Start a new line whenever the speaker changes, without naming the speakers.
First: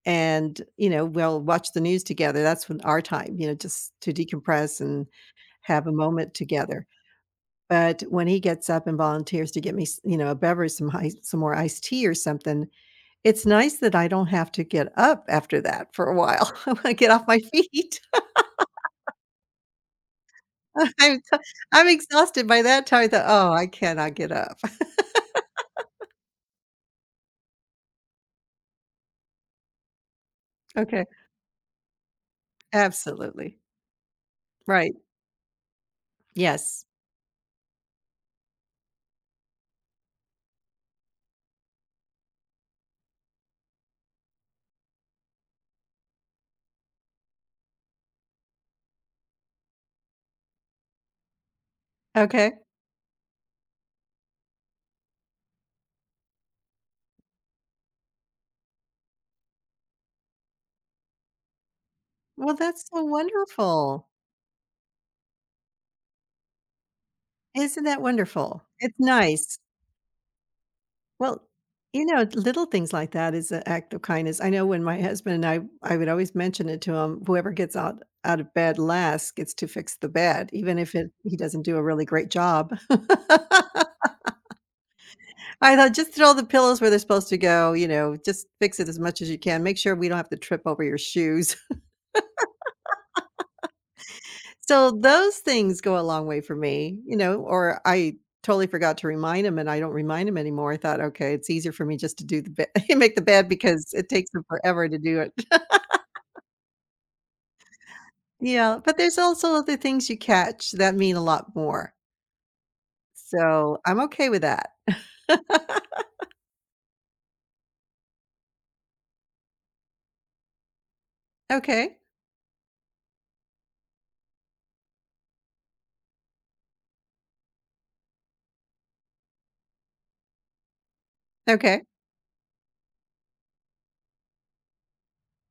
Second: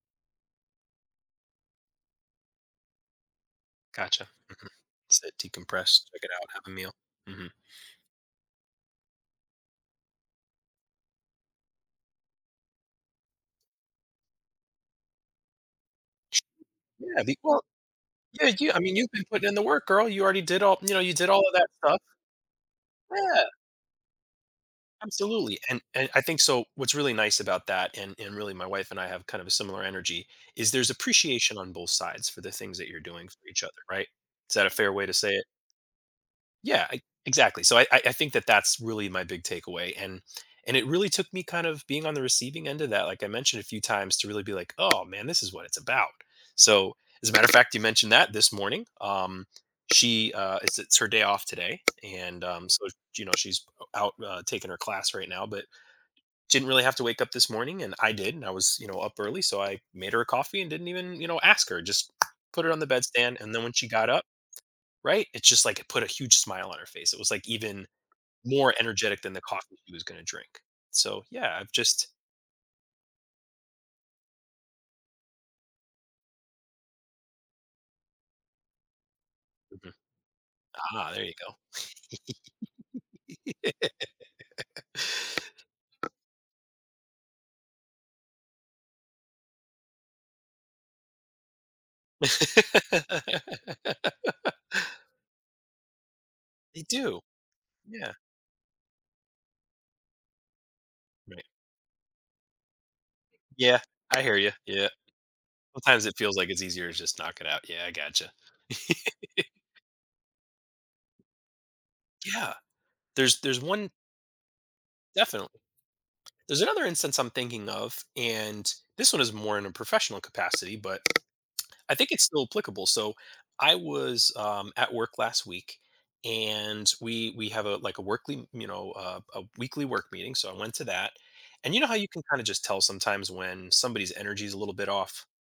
And, you know, we'll watch the news together. That's when our time, you know, just to
Gotcha, mhm.
decompress and
So,
have a
decompress, check it
moment
out, have a
together.
meal. Mhm.
But when he gets up and volunteers to get me s you know, a beverage, some ice some more iced tea or something, it's nice that I don't have to get up after that for a while, I get
Yeah,
off
the e
my
well,
feet.
yeah, yeah, I mean, you've been putting in the work, girl. You already did all,
Uh,
you know, you
I'm
did
so
all of that
I'm
stuff.
exhausted by that time. I thought,
Yeah.
"Oh, I cannot get up."
Absolutely, and and I think so, what's really nice about that, and and really my wife and I have kind of a similar energy, is there's
Okay.
appreciation on both sides for the things that you're doing for
Absolutely.
each other, right? Is that a fair
Right.
way to say it?
Yes.
Yeah, e exactly. So I I I think that that's really my big takeaway and and it really took me kind of being on the receiving end of that, like I mentioned a few times, to really be like, "Oh man, this is what it's about." So, as a matter of fact, you mentioned that this morning. Um, she, uh, it's it's her day off today, and,
Okay.
um, so, s you know, she's out, uh, taking her class right now, but, didn't really have to wake up this morning, and I did, and I was, you know, up early, so I made her a coffee and didn't even, you know, ask her. Just
Well,
put her on the
that's so
bed stand, and then when she
wonderful.
got up, right? It's just like it put a huge smile on her face. It was like
Isn't
even
that wonderful?
more
It's
energetic than the
nice.
coffee she was gonna drink. So,
Well,
yeah, I've
you
just
know, the little things like that is an act of kindness. I know when my husband and I I would always mention it to him, whoever gets out out of bed last, gets to
Mhm.
fix the bed, even if it
Ah, there you
he doesn't do a really great job. I thought,
go.
"Just throw the pillows where they're supposed to go, you know, just fix it as much as you can. Make sure we don't have to trip over your shoes." So those things go a long way for
They
me, you
do.
know, or I
Yeah.
totally forgot to remind him, and I don't remind him anymore. I thought, "Okay,
Right.
it's easier for me just to do the be make the bed
Yeah,
because it
I
takes
hear
them
you, yeah.
forever to do it."
Sometimes it feels like it's easier to just knock it out. Yeah, I gotcha.
Yeah, but there's also other things you catch that mean a lot more.
Yeah, there's there's
So,
one
I'm okay with that.
Definitely. There's another instance I'm thinking of, and this one is more in a professional capacity, but I
Okay.
think it's still applicable. So, I was, um, at work last week, and we we have a like a workly m you know, a a weekly work meeting, so I went to that. And you
Okay.
know how you can kinda just tell sometimes when somebody's energy is a little bit off.